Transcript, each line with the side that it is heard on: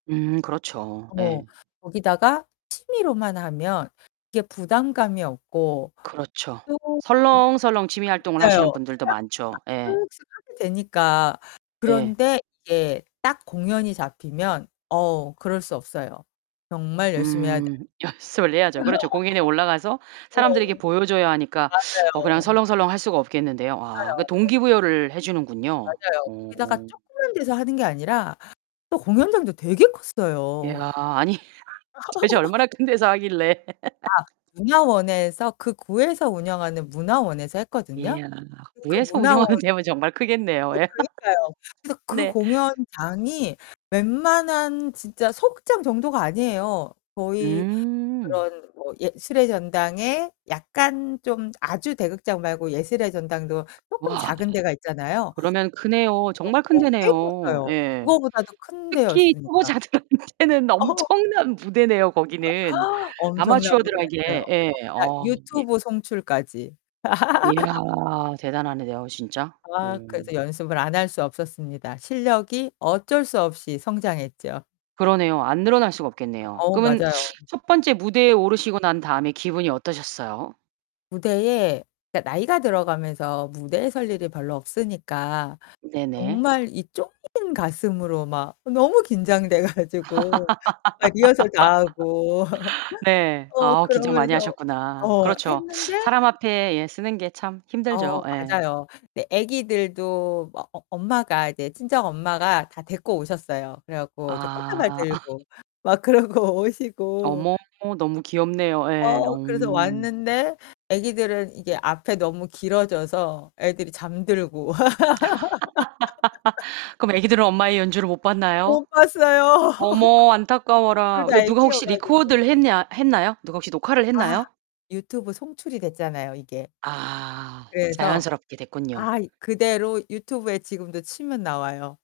right: 음 그렇죠.
left: 어
right: 예.
left: 거기다가 취미로만 하면 이게 부담감이 없고
right: 그렇죠.
left: 또 음.
right: 설렁설렁 취미 활동을 하시는
left: 맞아요.
right: 분들도
left: 그냥 아
right: 많죠. 예.
left: 쓱쓱 하게 되니까.
right: 예.
left: 그런데 이게 딱 공연이 잡히면 어 그럴 수 없어요. 정말 열심히 해야
right: 음
left: 돼요.
right: 연습을 해야죠. 그렇죠. 공연에 올라가서
left: 네.
right: 사람들에게 보여줘야 하니까 어
left: 맞아요.
right: 그냥 설렁설렁 할 수가 없겠는데요. 아 그
left: 그러니까요.
right: 동기부여를 해주는군요.
left: 맞아요. 거기다가
right: 어.
left: 조그만 데서 하는 게 아니라 또 공연장도 되게
right: 야
left: 컸어요.
right: 아니 도대체 얼마나 큰 데서 하길래.
left: 아 문화원에서 그 구에서 운영하는 문화원에서 했거든요?
right: 이야
left: 그
right: 구에서
left: 문화원
right: 운영하는 데면 정말 크겠네요.
left: 어 그러니까요. 그래서 그
right: 네.
left: 공연장이 웬만한 진짜 소극장 정도가 아니에요. 거의
right: 음.
left: 그런 뭐 예술의 전당에 약간 좀 아주 대극장 말고 예술의 전당도 조금
right: 와.
left: 작은 데가 있잖아요.
right: 그러면 크네요. 정말 큰
left: [unintelligible] 꽤
right: 데내요.
left: 컸어요.
right: 예.
left: 그거보다도 큰
right: 특히
left: 데였으니까.
right: 초보자들한테는
left: 어.
right: 엄청난 무대네요. 거기는.
left: 아 엄청난 [unintelligible] 을 했네요.
right: 아마추어들에게 예.
left: 거기다
right: 어.
left: 유튜브 송출까지.
right: 야 대단하네. 내가 진짜.
left: 아 그래서 연습을 안 할 수 없었습니다. 실력이 어쩔 수 없이 성장했죠.
right: 그러네요. 안 늘어날 수가 없겠네요.
left: 어,
right: 그러면
left: 맞아요.
right: 첫 번째 무대에 오르시고 난 다음에 기분이 어떠셨어요?
left: 무대에 그러니까 나이가 들어가면서 무대에 설 일이 별로 없으니까
right: 네네.
left: 정말 이 쫑긴 가슴으로 막 너무 긴장돼가지고 막 리허설 다 하고.
right: 네.
left: 어
right: 아 긴장 많이
left: 그러면서
right: 하셨구나.
left: 어
right: 그렇죠.
left: 했는데.
right: 사람 앞에 예 서는 게 참 힘들죠.
left: 어
right: 예.
left: 맞아요. 근데 애기들도 막 어 엄마가 이제 친정 엄마가 다 데리고 오셨어요. 그래갖고 이제 꽃다발
right: 아
left: 들고 막 그러고 오시고.
right: 어머 너무 귀엽네요. 예. 어.
left: 어 그래서 왔는데 애기들은 이게 앞에 너무 길어져서 애들이 잠들고.
right: 그럼 애기들은 엄마의 연주를 못 봤나요?
left: 못 봤어요.
right: 어머 안타까워라.
left: 둘
right: 근데
left: 다
right: 누가 혹시
left: 애기여가지고.
right: 리코드를 했냐 했나요? 누가 혹시 녹화를
left: 아,
right: 했나요?
left: 유튜브 송출이 됐잖아요, 이게.
right: 아
left: 그래서
right: 자연스럽게 됐군요.
left: 아 그대로 유튜브에 지금도 치면 나와요.